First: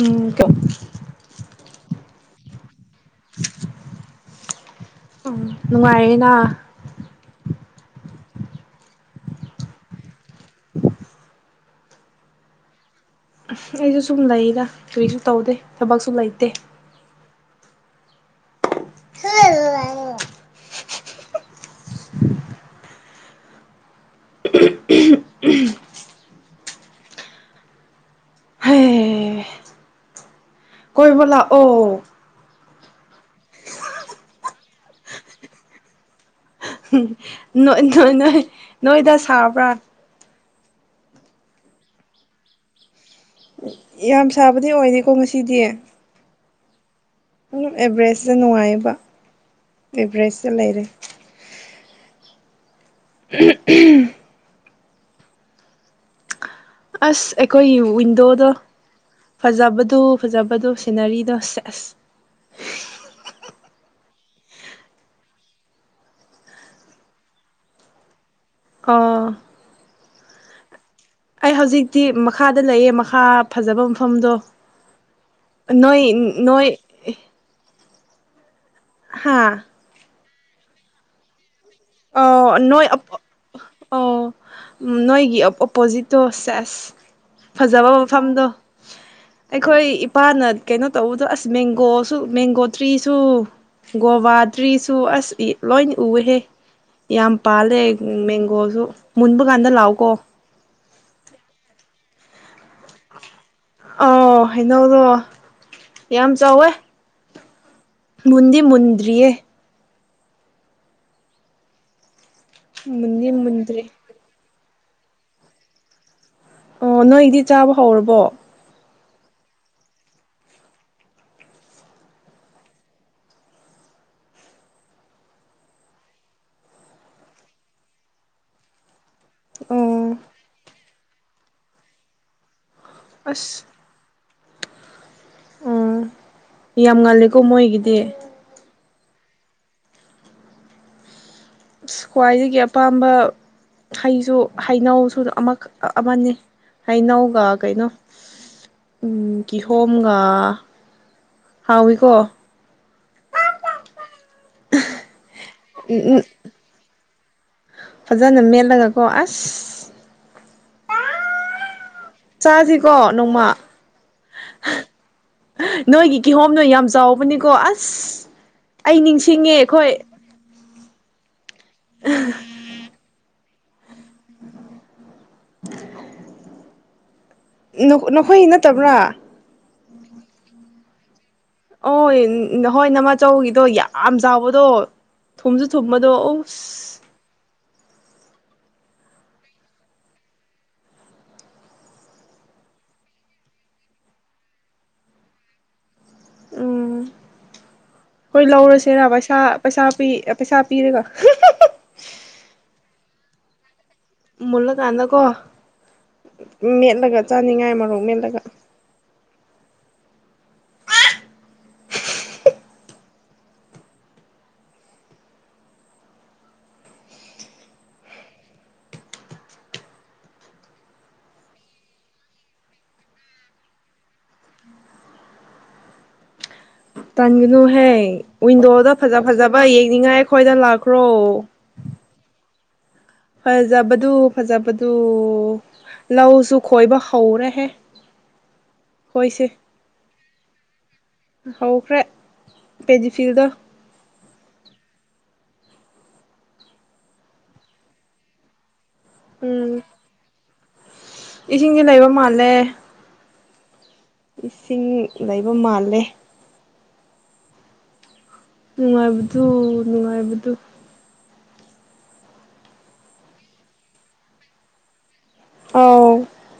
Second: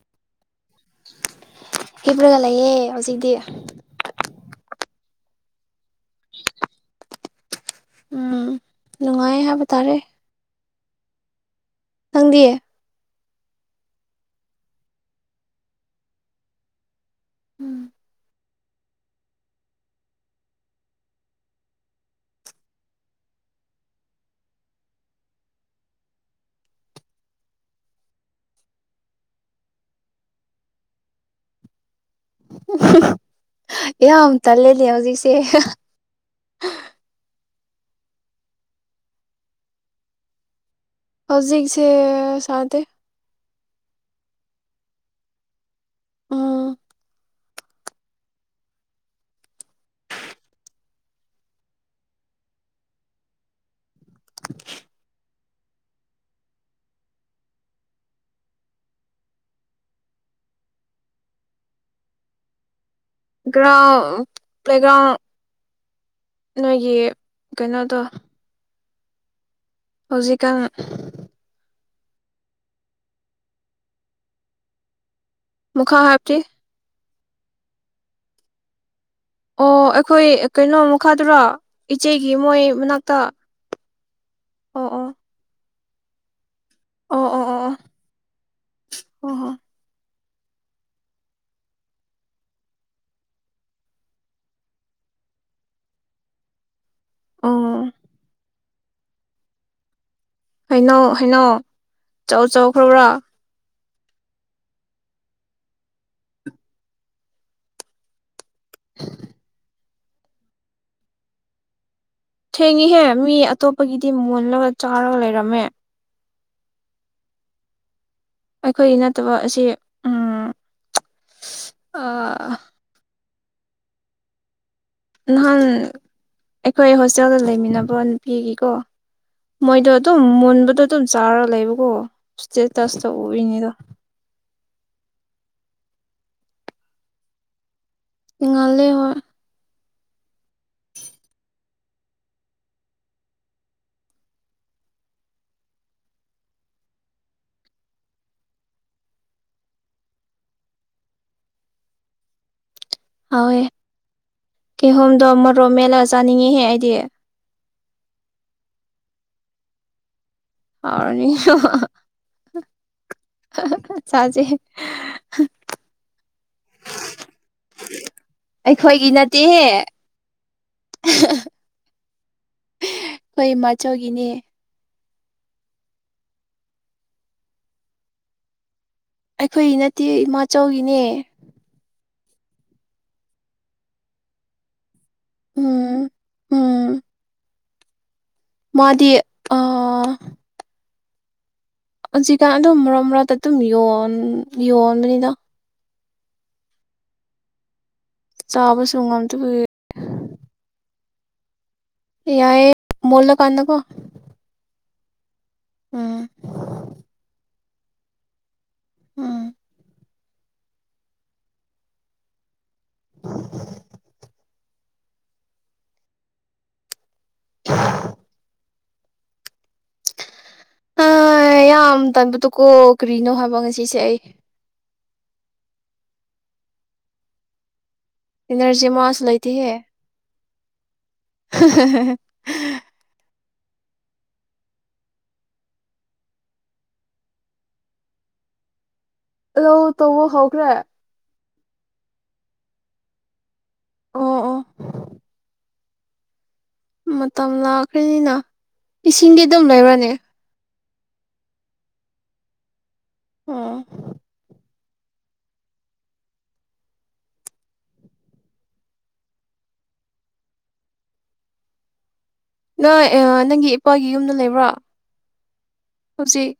ꯎꯝ ꯀ ꯍꯤꯕ꯭ꯔꯒ ꯂꯩꯌꯦꯦ ꯍꯧꯖꯤꯛꯗꯤ ꯎꯝ ꯅꯨꯡꯉꯥꯏꯔꯦꯅ ꯎꯝ ꯅꯨꯡꯉꯥꯏ ꯍꯥꯏꯕ ꯇꯥꯔꯦ ꯅꯪꯗꯤꯌꯦ ꯑꯩꯁꯨ ꯁꯨꯝ ꯂꯩꯔ ꯀꯔꯤꯁꯨ ꯇꯧꯗꯦ ꯊꯕꯛꯁꯨ ꯂꯩꯇꯦ ꯍ ꯍ ꯀꯣꯏꯕꯂ ꯑꯣ ꯌꯥ ꯇꯜꯂꯦ ꯂꯩ ꯍꯧꯖꯤꯛꯁꯦ ꯎꯝ ꯅꯣꯏ ꯅꯣꯏ ꯅꯣꯏꯗ ꯁꯥꯕ꯭ꯔꯥ ꯍꯧꯖꯤꯛꯁꯦ ꯁꯥ ꯌꯥꯝ ꯁꯥꯕꯗꯤ ꯑꯣꯏꯔꯦꯀꯣ ꯉꯁꯤꯗꯤ ꯎꯝ ꯑꯗꯨ ꯑꯦꯚꯔꯦꯁꯁꯦ ꯅꯨꯡꯉꯥꯏꯕ ꯑꯦꯚꯔꯦꯁꯇꯦ ꯂꯩꯔꯦ [inaudible] [inaudible] ꯑꯁ ꯑꯩꯈꯣꯏꯒꯤ ꯋꯤꯟꯗꯣꯗꯣ ꯐꯖꯕꯗꯨ ꯐꯖꯕꯗꯨ ꯁꯤꯅꯔꯤꯗꯣ ꯁꯦ ꯑꯁ ꯒ꯭ꯔꯥꯎꯟ ꯄ꯭ꯂꯦꯒ꯭ꯔꯥꯎꯟ ꯅꯣꯏꯒꯤ ꯀꯩꯅꯣꯗꯣ ꯑꯥ ꯍꯧꯖꯤꯛꯀꯥꯟ ꯍꯧꯖꯤꯛꯇꯤ ꯃꯈꯥꯗ ꯂꯩꯌꯦꯦ ꯃꯈꯥ ꯐꯖꯕ ꯃꯐꯝꯗꯣ ꯃꯈꯥ ꯅꯣꯏ ꯍꯥꯏꯕꯗꯤ ꯅꯣꯏ ꯍꯥ ꯑꯣ ꯑꯩꯈꯣꯏ ꯀꯩꯅꯣꯃꯨꯛ ꯈꯗꯨꯔꯣ ꯏꯆꯦꯒꯤ ꯃꯣꯏ ꯃꯅꯥꯛꯇ ꯑꯣ ꯎꯝ ꯑꯣ ꯅꯣꯏꯒꯤ ꯄꯣꯖꯤꯇꯣꯁꯦ ꯑꯁ ꯑꯣ ꯑꯣ ꯑꯣ ꯑꯣ ꯐꯖꯕ ꯃꯐꯝꯗꯣ ꯑꯣ ꯑꯣ ꯑꯩꯈꯣꯏ ꯅꯨꯄꯥꯅ ꯀꯩꯅꯣ ꯇꯧꯕꯗꯣ ꯑꯁ ꯃꯦꯡꯒꯣꯁꯨ ꯃꯦꯡꯒꯣ ꯇ꯭ꯔꯤꯁꯨ ꯒꯣꯕꯥ ꯇ꯭ꯔꯤꯁꯨ ꯑꯁ ꯂꯣꯏ ꯎꯏꯍꯦ ꯌꯥꯝ ꯑꯣ ꯄꯥꯜꯂꯦ ꯃꯦꯡꯒꯣꯁꯨ ꯃꯨꯟꯕ ꯀꯥꯟꯗ ꯂꯥꯎꯒꯣ ꯍꯩꯅꯧ ꯍꯩꯅꯧ ꯆꯥꯎ ꯆꯥꯎꯈ꯭ꯔꯕ꯭ꯔꯥ ꯑ ꯍꯩꯅꯧꯗꯣ ꯌꯥꯝ ꯆꯥꯎꯋꯦ ꯃꯨꯟꯗꯤ ꯃꯨꯟꯗ꯭ꯔꯤꯌꯦ ꯊꯦꯡꯉꯤꯍꯦ ꯃꯨꯟꯗꯤ ꯃꯤ ꯃꯨꯟꯗ꯭ꯔꯤ ꯑꯇꯣꯞꯄꯒꯤꯗꯤ ꯃꯣꯜꯂꯒ ꯆꯥꯔ ꯂꯩꯔꯝꯃꯦ ꯑꯣ ꯅꯣꯏꯗꯤ ꯆꯥꯕ ꯍꯧꯔꯕꯣ ꯑꯈꯣꯏꯒꯤ ꯅꯠꯇꯕ ꯑꯁꯤ ꯎꯝ ꯑꯥ ꯅꯍꯥꯟ ꯑꯈꯣꯏ ꯍꯣꯁꯇꯦꯜꯗ ꯂꯩꯃꯤꯟꯅꯕ ꯅꯨꯄꯤꯒꯤꯀꯣ ꯃꯣꯏꯗꯣ ꯑꯣ ꯗꯨꯝ ꯃꯨꯟꯕꯗꯣ ꯑꯗꯨꯝ ꯆꯥꯔ ꯂꯩꯕꯀꯣ ꯢꯇꯦꯠ ꯇꯁ ꯑꯁ ꯇꯧꯕꯩꯅꯤꯗ ꯎꯝ ꯌꯥꯝ ꯉꯜꯂꯦꯀꯣ ꯃꯣꯏꯒꯤ ꯉꯜꯂꯦ ꯍꯣꯏ ꯑꯁ ꯈ꯭ꯋꯥꯏꯗꯒꯤ ꯑꯄꯥꯝꯕ ꯍꯩꯁꯨ ꯍꯩꯅꯧꯁꯨ ꯑꯃꯛ ꯑꯃꯅꯤ ꯍꯩꯅꯧꯒ ꯀꯩꯅꯣ ꯀꯤꯍꯣꯝꯒ ꯍꯥꯎꯋꯤꯀꯣ ꯍꯥꯎꯋꯦ ꯀꯤꯍꯣꯝꯗꯣ ꯃꯠ ꯔꯣ ꯃꯦꯠꯂ ꯎꯝ ꯎꯝ ꯆꯥꯅꯤꯡꯉꯤꯍꯦ ꯑꯩꯗꯤ ꯐꯖꯅ ꯃꯦꯜꯂꯒ ꯀꯣ ꯑꯁ ꯍꯥꯎꯔꯅꯤ ꯆꯁꯤꯀꯣ ꯅꯣꯡꯃ ꯆꯥꯁꯦ ꯅꯣꯏꯒꯤ ꯀꯤꯍꯣꯝ ꯅꯣꯏ ꯌꯥꯝ ꯆꯥꯎꯕꯅꯤꯀꯣ ꯑꯁ ꯑꯩ ꯑꯩꯈꯣꯏꯒꯤ ꯅꯤꯡꯁꯤꯡꯉꯦ ꯅꯠꯇꯦꯍꯦ ꯑꯈꯣꯏ ꯑꯈꯣꯏ ꯏꯃꯥꯆꯧꯒꯤꯅꯦ ꯅꯈꯣꯏ ꯅꯠꯇꯕ꯭ꯔꯥ ꯑꯩꯈꯣꯏ ꯅꯠꯇꯤꯌꯦ ꯏꯃꯥꯆꯧꯒꯤꯅꯦ ꯍꯣꯏ ꯅ ꯍꯣꯏ ꯅꯃꯥꯆꯧꯕꯒꯤꯗꯣ ꯌꯥꯝ ꯆꯥꯎꯕꯗꯣ ꯊꯨꯝꯁꯨ ꯎꯝ ꯊꯨꯝꯕꯗꯣ ꯑꯧꯁ ꯎꯝ ꯃꯥꯗꯤ ꯑꯥ ꯍꯧꯖꯤꯛꯀꯥꯟ ꯑꯗꯨꯝ ꯃꯔꯛ ꯃꯔꯛꯇ ꯑꯗꯨꯝ ꯌꯣꯟ ꯌꯣꯟꯕꯅꯤꯅ ꯎꯝ ꯍꯣꯏ ꯆꯥꯕꯁꯨ ꯂꯧꯔꯁꯦꯔꯥ ꯄꯩꯁꯥ ꯉꯝꯗꯕꯒꯤ ꯄꯩꯁꯥ ꯄꯤ ꯄꯩꯁꯥ ꯄꯤꯔꯒ ꯌꯥꯏ ꯃꯨꯜꯂ ꯀꯥꯟꯗꯀꯣ ꯃꯨꯜꯂ ꯀꯥꯟꯗꯀꯣ ꯎꯝ ꯃꯦꯠꯂꯒ ꯆꯥꯅꯤꯡꯉꯥꯏ ꯃ ꯃꯣꯔꯣꯛ ꯃꯦꯠꯂꯒ ꯎꯝ [unintelligible] [unintelligible] ꯌꯥꯝ ꯇꯟꯕꯗꯣ ꯀꯣ ꯀꯔꯤꯅꯣ ꯍꯥꯏꯕ ꯉꯁꯤꯁꯦ ꯑꯩ ꯇꯟꯒꯅꯨꯍꯦ ꯏꯅꯔꯖꯤ ꯋꯤꯟꯗꯣꯗ ꯐꯖ ꯑꯃꯁꯨ ꯐꯖꯕ ꯂꯩꯇꯦꯍꯦ ꯌꯦꯡꯅꯤꯡꯉꯥꯏ ꯑꯩꯈꯣꯏꯗ ꯂꯥꯛꯈ꯭ꯔꯣ ꯐꯖꯕꯗꯨ ꯐꯖꯕꯗꯨ ꯂꯧꯁꯨ ꯈꯣꯏꯕ ꯍꯧꯔꯦꯍꯦ ꯑꯩꯈꯣꯏꯁꯦ ꯂꯧ ꯇꯧꯕ ꯍꯧ [unintelligible] ꯍꯧꯈ꯭ꯔꯦ ꯄꯦꯖꯤ ꯐꯤꯜꯗ ꯑꫭ ꯑꫭ ꯃꯇꯝ ꯂꯥꯛꯈ꯭ꯔꯅꯤꯅ ꯏꯁꯤꯡꯗꯤ ꯑꯗꯨꯝ ꯂꯩꯕ꯭ꯔꯅꯦ ꯏꯁꯤꯡꯖꯦ ꯅꯩꯕ ꯃꯥꯜꯂꯦ ꯎꯝ ꯏꯁꯤꯡ ꯅꯩꯕ ꯃꯥꯜꯂꯦ ꯅꯨꯡꯉꯥꯏꯕꯗꯨ ꯅꯨꯡꯉꯥꯏꯕꯗꯨ ꯅꫭꯏ ꯑ ꯅꯪꯒꯤ ꯏꯄꯥꯒꯤ ꯌꯨꯝꯗ ꯂꯩꯕ꯭ꯔꯥ ꯑꯥꯎ ꯍꯧꯖꯤꯛ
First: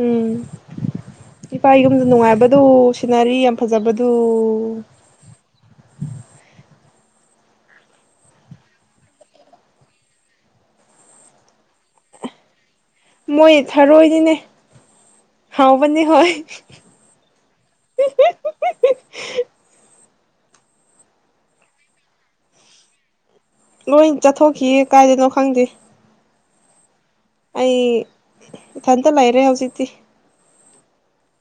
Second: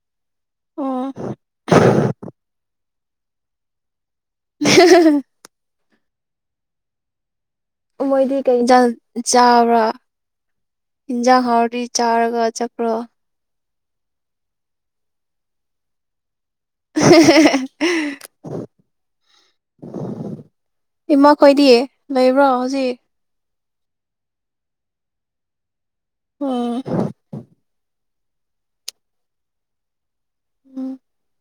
ꯎꯝ ꯑꯣ ꯏꯄꯥꯒꯤ ꯌꯨꯝ ꯅꯨꯡꯉꯥꯏꯕꯗꯨ ꯁꯤꯅꯔꯤ ꯌꯥꯝ ꯐꯖꯕꯗꯨ [unintelligible] ꯃꯣꯏꯗꯤ ꯀꯩ ꯏꯟꯖꯥꯡ ꯆꯥꯕ꯭ꯔꯥ ꯏꯟꯖꯥꯡ ꯍꯥꯎꯔꯗꯤ ꯆꯥꯔꯒ ꯆꯠꯄ꯭ꯔꯣ ꯃꯣꯏ ꯊꯔꯣꯏꯗꯤꯅꯦ ꯍꯥꯎꯕꯅꯤ ꯍꯣꯏ [unintelligible] ꯏꯃꯥ ꯈꯣꯏꯗꯤ ꯂꯩꯕ꯭ꯔꯣ ꯍꯧꯖꯤꯛ ꯂꯣꯏ ꯆꯠꯊꯣꯛꯈꯤꯌꯦ ꯀꯥꯏꯗꯅꯣ ꯈꯪꯗꯦ ꯎꯝ ꯑꯩ ꯏꯊꯟꯇ ꯂꯩꯔꯦ ꯍꯧꯖꯤꯛꯇꯤ [unintelligible]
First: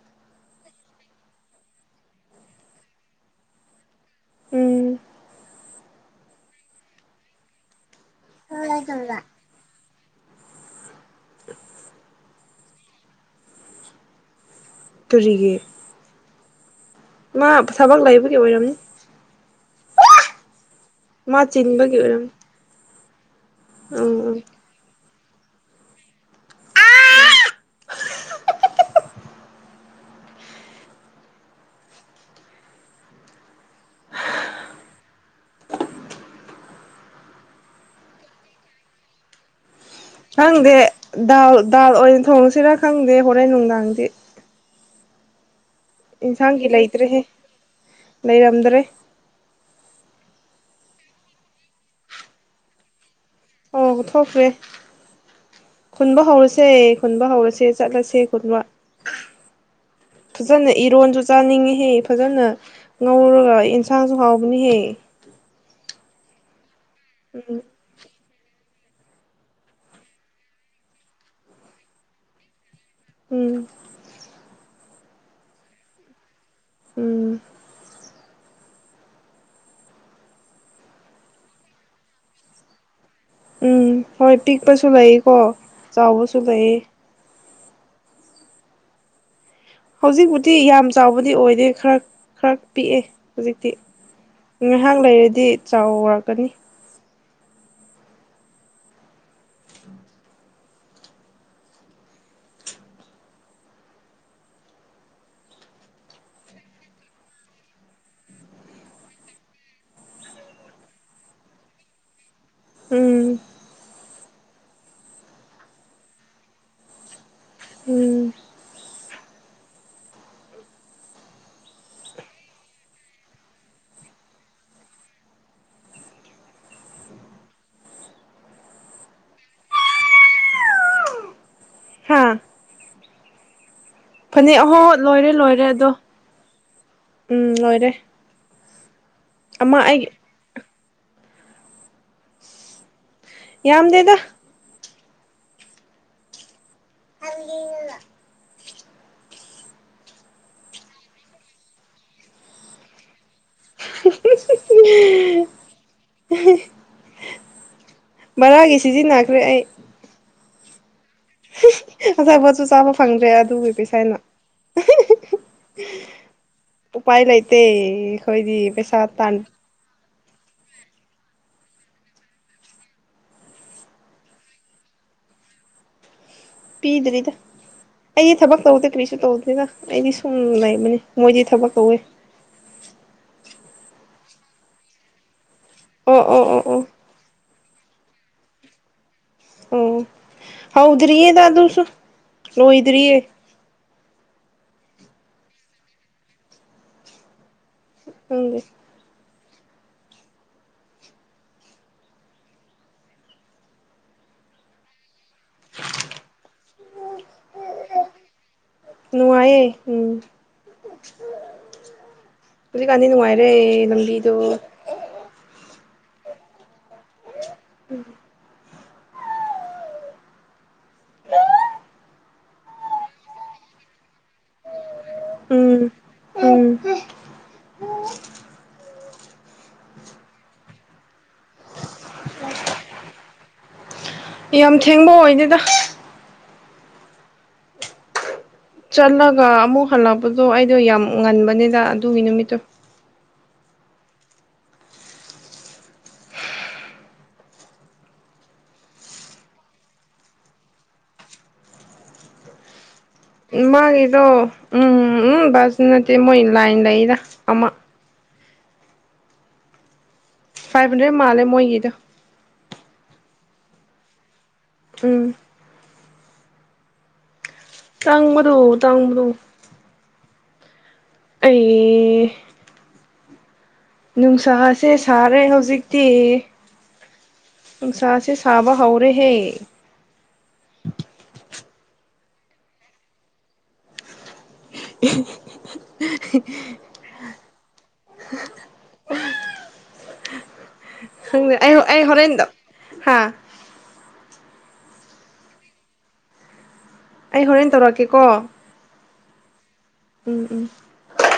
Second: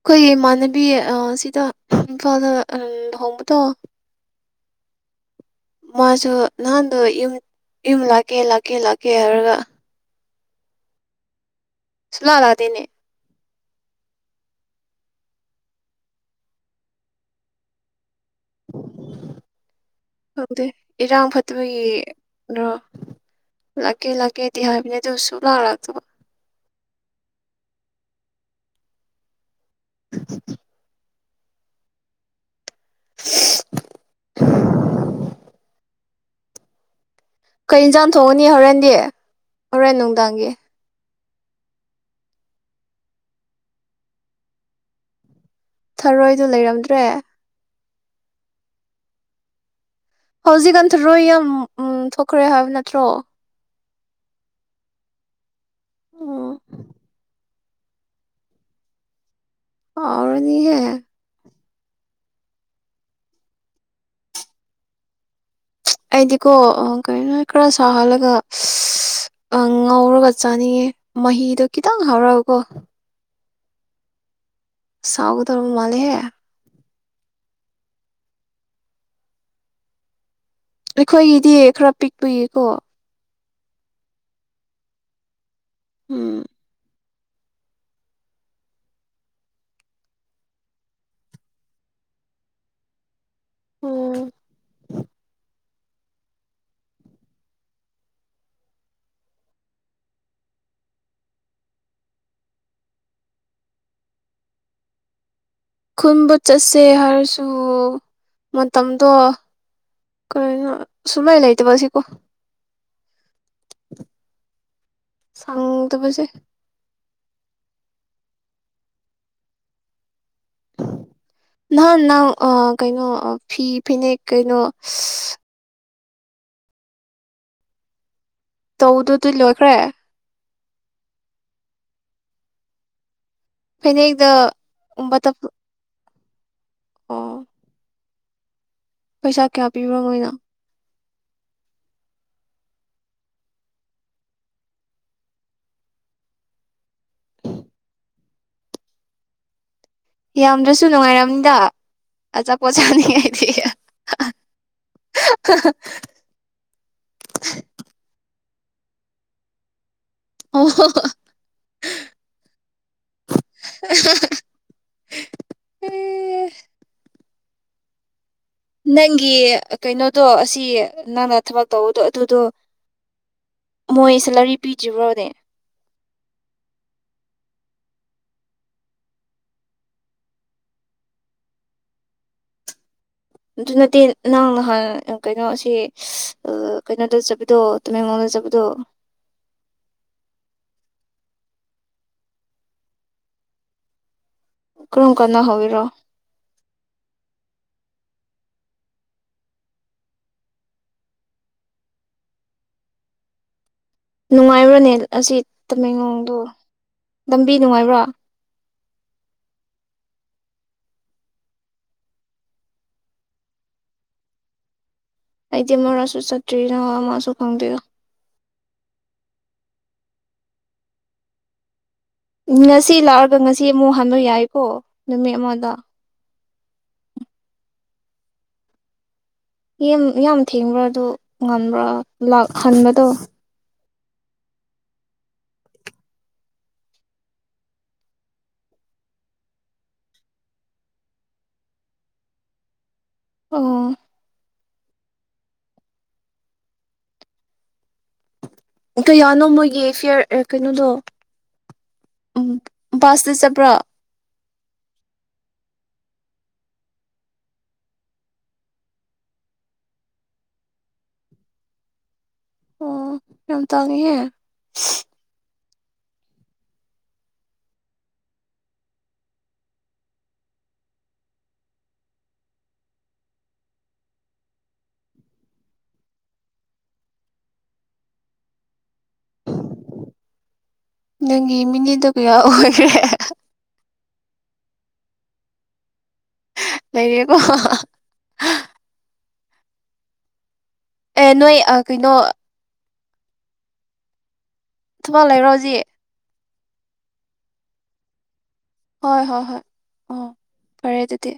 ꯑꯈꯣꯏꯒꯤ ꯏꯃꯥꯟꯅꯕꯤ ꯑ ꯁꯤꯗ ꯏꯝꯐꯥꯜꯗ ꯂꯨꯍꯣꯡꯕꯗꯣ ꯎꯝ ꯃꯥꯖꯨ ꯅꯍꯥꯟꯗꯨ ꯌꯨꯝ ꯂ [unintelligible] ꯂꯥꯛꯀꯦ ꯂꯥꯛ ꯀꯦ ꯂꯥꯛꯀꯦ ꯍꯥꯏꯔꯒ ꯁꯨꯛꯂꯛ ꯂꯥꯛꯇꯦꯅꯦ ꯀꯔꯤꯒꯤ ꯃꯥ ꯊꯕꯛ ꯑꯣꯏꯔꯝꯅꯤ ꯈꯪꯗꯦ ꯏꯔꯥꯡ ꯃꯥ ꯆꯤꯟꯕꯒꯤ ꯑꯣꯏꯔꯝꯅꯤ ꯐꯠꯇꯕꯒꯤꯝꯔ ꯂꯛꯀꯦ ꯎꯝ ꯎꯝ ꯂꯛꯀꯦꯗꯤ ꯍꯥꯏꯕꯅꯦ ꯁꯨꯛꯂꯛ ꯂꯛꯇꯥꯕ [inaudible] ꯀꯩ ꯏꯟꯖꯥꯡ ꯊꯣꯡꯉꯅꯤ ꯍꯣꯔꯦꯟꯗꯤ ꯍꯣꯔꯦꯟ ꯅꯨꯡꯗꯥꯡꯒꯤ ꯈꯪꯗꯦ ꯗꯥꯜ ꯗꯥꯜ ꯑꯣꯏꯅ ꯊꯣꯡꯁꯤꯔꯥ ꯈꯪꯗꯦ ꯍꯣꯔꯦꯟ ꯅꯨꯡꯗꯥꯡꯗꯤ ꯊꯔꯣꯏꯗꯨ ꯏꯟꯁꯥꯡꯒꯤ ꯂꯩꯔꯝꯗ꯭ꯔꯦ ꯂꯩꯇ꯭ꯔꯦꯍꯦ ꯂꯩꯔꯝꯗ꯭ꯔꯦ ꯍꯧꯖꯤꯛꯀꯟ ꯊꯔꯣꯏ ꯌꯥꯝ ꯎ ꯊꯣꯛꯈ꯭ꯔꯦ ꯍꯥꯏꯕ ꯅꯠꯇ꯭ꯔꯣ ꯑꯣ ꯊꯣꯛꯈ꯭ꯔꯦ ꯈꯨꯟꯕ ꯎꯝ ꯍꯧꯔꯨꯁꯦ ꯈꯨꯟꯕ ꯍꯧꯔꯁꯦ ꯆꯠꯂꯁꯦ ꯀꯟꯃ ꯐꯖꯅ ꯍꯥꯎꯔꯅꯤꯍꯦ ꯏꯔꯣꯟꯁꯨ ꯆꯥꯅꯤꯡꯉꯤ ꯍꯦ ꯐꯖꯅ ꯉꯧꯔꯒ ꯌꯦꯟꯁꯥꯡꯁꯨ ꯍꯥꯎꯕꯅꯤꯍꯦ ꯑꯩꯗꯤꯀꯣ ꯥꯀꯩꯅ‌ꯣ ꯎꯝ ꯏꯈꯔ ꯁꯍꯜꯂꯒ ꯑ ꯉꯧꯔꯒ ꯆꯥꯅꯤꯡꯉꯦ ꯃꯍꯤꯗꯣ ꯈꯤꯇꯪ ꯍꯧꯔꯛ ꯒꯀꯣ ꯎꯝ ꯁꯥꯎꯒꯗꯔ ꯃꯥꯜꯂꯦꯍꯦ ꯎꯝ ꯑꯩꯈꯣꯏꯒꯤꯗꯤ ꯈꯔ ꯄꯤꯛꯄꯒꯤꯀꯣ ꯎꯝ ꯍꯣꯏ ꯄꯤꯛꯄꯁꯨ ꯂꯩꯀꯣ ꯆꯥꯎꯕꯁꯨ ꯎꯝ ꯂꯩꯌꯦ ꯍꯧꯖꯤꯛꯕꯨꯨꯗꯤ ꯌꯥꯝ ꯆꯥꯎꯕꯗꯤ ꯑꯣꯏꯗꯦ ꯈꯔ ꯈꯔ ꯄꯤꯛꯑꯦ ꯍꯧꯖꯤꯛꯇꯤ ꯉꯥꯏꯍꯥꯛ ꯂꯩꯔꯗꯤ ꯆꯥꯎ ꯋꯥꯔꯛꯀꯅꯤ ꯈꯨꯟꯕꯨ ꯆꯠꯁꯦ ꯍꯥꯏꯔꯁꯨ ꯃꯇꯝꯗꯣ ꯀꯩꯅꯣ ꯁꯨꯡꯂꯥꯏ ꯂꯩꯇꯕ ꯑꯁꯤꯀꯣ ꯎꯝ ꯁꯪ ꯇꯄꯁꯦ ꯎꯝ ꯅꯍꯥꯟ ꯅꯪ ꯀꯩꯅꯣ ꯐꯤ ꯐꯅꯦꯛ ꯀꯩꯅꯣ ꯇꯧꯗꯨꯗꯤ ꯂꯣꯏꯈ꯭ꯔꯦ ꯍꯥ ꯐꯅꯦꯛꯇ ꯐꯅꯦꯛ ꯑꯍꯣ ꯂꯣꯏꯔꯦ ꯕꯇꯔ ꯂꯣꯏꯔꯦ ꯑꯗꯣ ꯑꯣ ꯎꯝ ꯂꯣꯏꯔꯦ ꯄꯩꯁꯥ ꯀꯌꯥ ꯑꯃ ꯄꯤꯕ꯭ꯔꯣ ꯑꯩꯒꯤ ꯃꯣꯏꯅꯣ ꯌꯥꯝꯗꯦꯗ ꯑꯂꯅꯗ ꯌꯥꯝꯗ꯭ꯔꯁꯨ ꯅꯨꯡꯉꯥꯏꯔꯝꯅꯤꯗ ꯑꯆꯥꯄꯣꯠ ꯆꯥꯅꯤ [unintelligible] ꯕꯔꯥꯒꯤ ꯁꯤꯖꯤꯟꯅꯈ꯭ꯔꯦ ꯑꯩ ꯑꯣ ꯍꯣ ꯍ ꯑꯆꯥꯄꯣꯠꯁꯨ ꯆꯥꯕ ꯐꯪꯗ꯭ꯔꯦ ꯑꯗꯨꯒꯤ ꯄꯩꯁꯥꯅ ꯎꯄꯥꯏ ꯂꯩꯇ ꯇ ꯅꯪꯒꯤ ꯀꯩꯅꯣ ꯑꯗꯣ ꯑꯁꯤ ꯅꯪꯅ ꯊꯕꯛ ꯇꯧꯕꯗꯣ ꯑꯗꯨꯗꯣ ꯃꯣꯏ ꯁꯦꯂꯔꯤ ꯄꯤꯗ꯭ꯔꯤꯕ꯭ꯔꯣꯅꯦ ꯄꯤꯗ꯭ꯔꯤꯗ ꯑꯩꯗꯤ ꯊꯕꯛ ꯇꯧꯗꯦ ꯀꯔꯤꯁꯨ ꯇꯧꯗꯦꯗ ꯑꯩꯗꯤ ꯁꯨꯝ ꯂꯩꯕꯅꯤ ꯃꯣꯏꯗꯤ ꯊꯕꯛ ꯀꯧꯋꯦ ꯑꯗꯨ ꯅꯠꯇꯦ ꯅꯍꯪ ꯅꯍꯥꯟ ꯀꯩꯅꯣ ꯁ ꯑꯣ ꯑꯣ ꯑꯣ ꯑꯣ ꯀꯩꯅꯣ ꯇꯧꯖꯕꯗꯣ ꯇ ꯃꯗ ꯆꯕꯨꯗꯣ ꯑꯣ ꯍꯧꯗꯔꯤꯌꯦ ꯗ ꯑꯗꯨꯁꯨ ꯂꯣꯏꯗꯔꯤꯌꯦ ꯀꯔꯝ ꯀꯟꯗꯥ ꯍꯧꯋꯔꯤꯅꯣ ꯈꯪꯗꯦ ꯅꯨꯡꯉꯥꯏꯕ꯭ꯔꯅꯦ ꯑꯁꯤ ꯇꯃꯦꯡ ꯂꯣꯝꯗꯨ ꯂꯝꯕꯤ ꯅꯨꯡꯉꯥꯏꯕ꯭ꯔꯥ ꯅꯨꯡꯉꯥꯏꯌꯦ ꯎꯝ ꯍꯧꯖꯤꯛꯀꯥꯟꯗꯤ ꯅꯨꯡꯉꯥꯏꯔꯦ ꯂꯝꯕꯤꯗꯣ ꯑꯩꯗꯤ ꯉꯔꯡꯁꯨ ꯆꯠꯇꯔꯤꯅꯥ ꯃꯁꯨ ꯍꯪꯗꯣ ꯉꯁꯤ ꯂꯥꯛꯑꯒ ꯉꯁꯤ ꯑꯃꯨꯛ ꯍꯥꯟꯕ ꯌꯥꯏꯀꯣ ꯅꯨꯃꯤꯠ ꯑꯃꯗ ꯎꯝ ꯎꯝ ꯌꯥꯝ ꯊꯦꯡꯕ꯭ꯔꯥ ꯑꯗꯨ ꯉꯟꯕ꯭ꯔꯥ ꯂꯥꯛ ꯍꯟꯕꯗꯣ ꯌꯥꯝ ꯊꯦꯡꯕ ꯑꯣꯏꯗꯦꯗ ꯆꯠꯂꯒ ꯑꯃꯨꯛ ꯍꯜꯂꯛꯄꯗꯣ ꯑꯩꯗꯣ ꯌꯥꯝ ꯉꯟꯕꯅꯤꯗ ꯑꯗꯨꯒꯤ ꯅꯨꯃꯤꯠꯇꯣ ꯑꯣ ꯀꯩꯌꯥꯅꯣ ꯃꯣꯏꯒꯤ ꯐꯤꯌꯔ ꯀꯩꯅꯣꯗꯣ ꯎꯝ ꯕꯥꯁꯇ ꯆꯠꯄ꯭ꯔꯥ ꯏꯃ ꯑꯩꯗꯣ ꯎꯝꯝ ꯎꯝ ꯕꯨꯁꯇꯥ ꯅꯠꯇꯦ ꯃꯣꯏ ꯂꯥꯏꯟ ꯂꯩꯗ ꯑꯃ ꯐꯥꯏꯚ ꯍꯟꯗ꯭ꯔꯦꯗ ꯃꯥꯜꯂꯦ ꯃꯣꯏꯒꯤꯗꯣ ꯑꯣ ꯌꯥꯝ ꯇꯥꯡꯉꯦꯍꯦ ꯎꯝ ꯇꯥꯡ ꯃꯗꯨ ꯇꯥꯡ ꯃꯗꯨ ꯑꯩ ꯅꯨꯡꯁꯥꯁꯦ ꯁꯥꯔꯦ ꯍꯧꯖꯤꯛꯇꯤ ꯅꯨꯡꯁꯥꯁꯦ ꯁꯥꯕ ꯍꯧꯔꯦꯍꯦ ꯃꯤꯅꯦꯗꯣ ꯀꯌꯥ ꯑꯣꯏꯔꯦ [inaudible] ꯂꯩꯔꯦꯀꯣ ꯑꯦ ꯅꯣꯏ ꯀꯩꯅꯣ ꯍꯥꯥ ꯊꯕꯛ ꯂꯩꯕꯔꯣꯖꯤ ꯑꯩ ꯍꯣꯔꯦꯟ ꯇꯧꯔꯛꯀꯦꯀꯣ ꯍꯣꯏ ꯍꯣꯏ ꯍꯣꯏ ꯑꯣ ꯎꯝ ꯎꯝ ꯐꯔꯦ ꯑꯗꯨꯗꯤ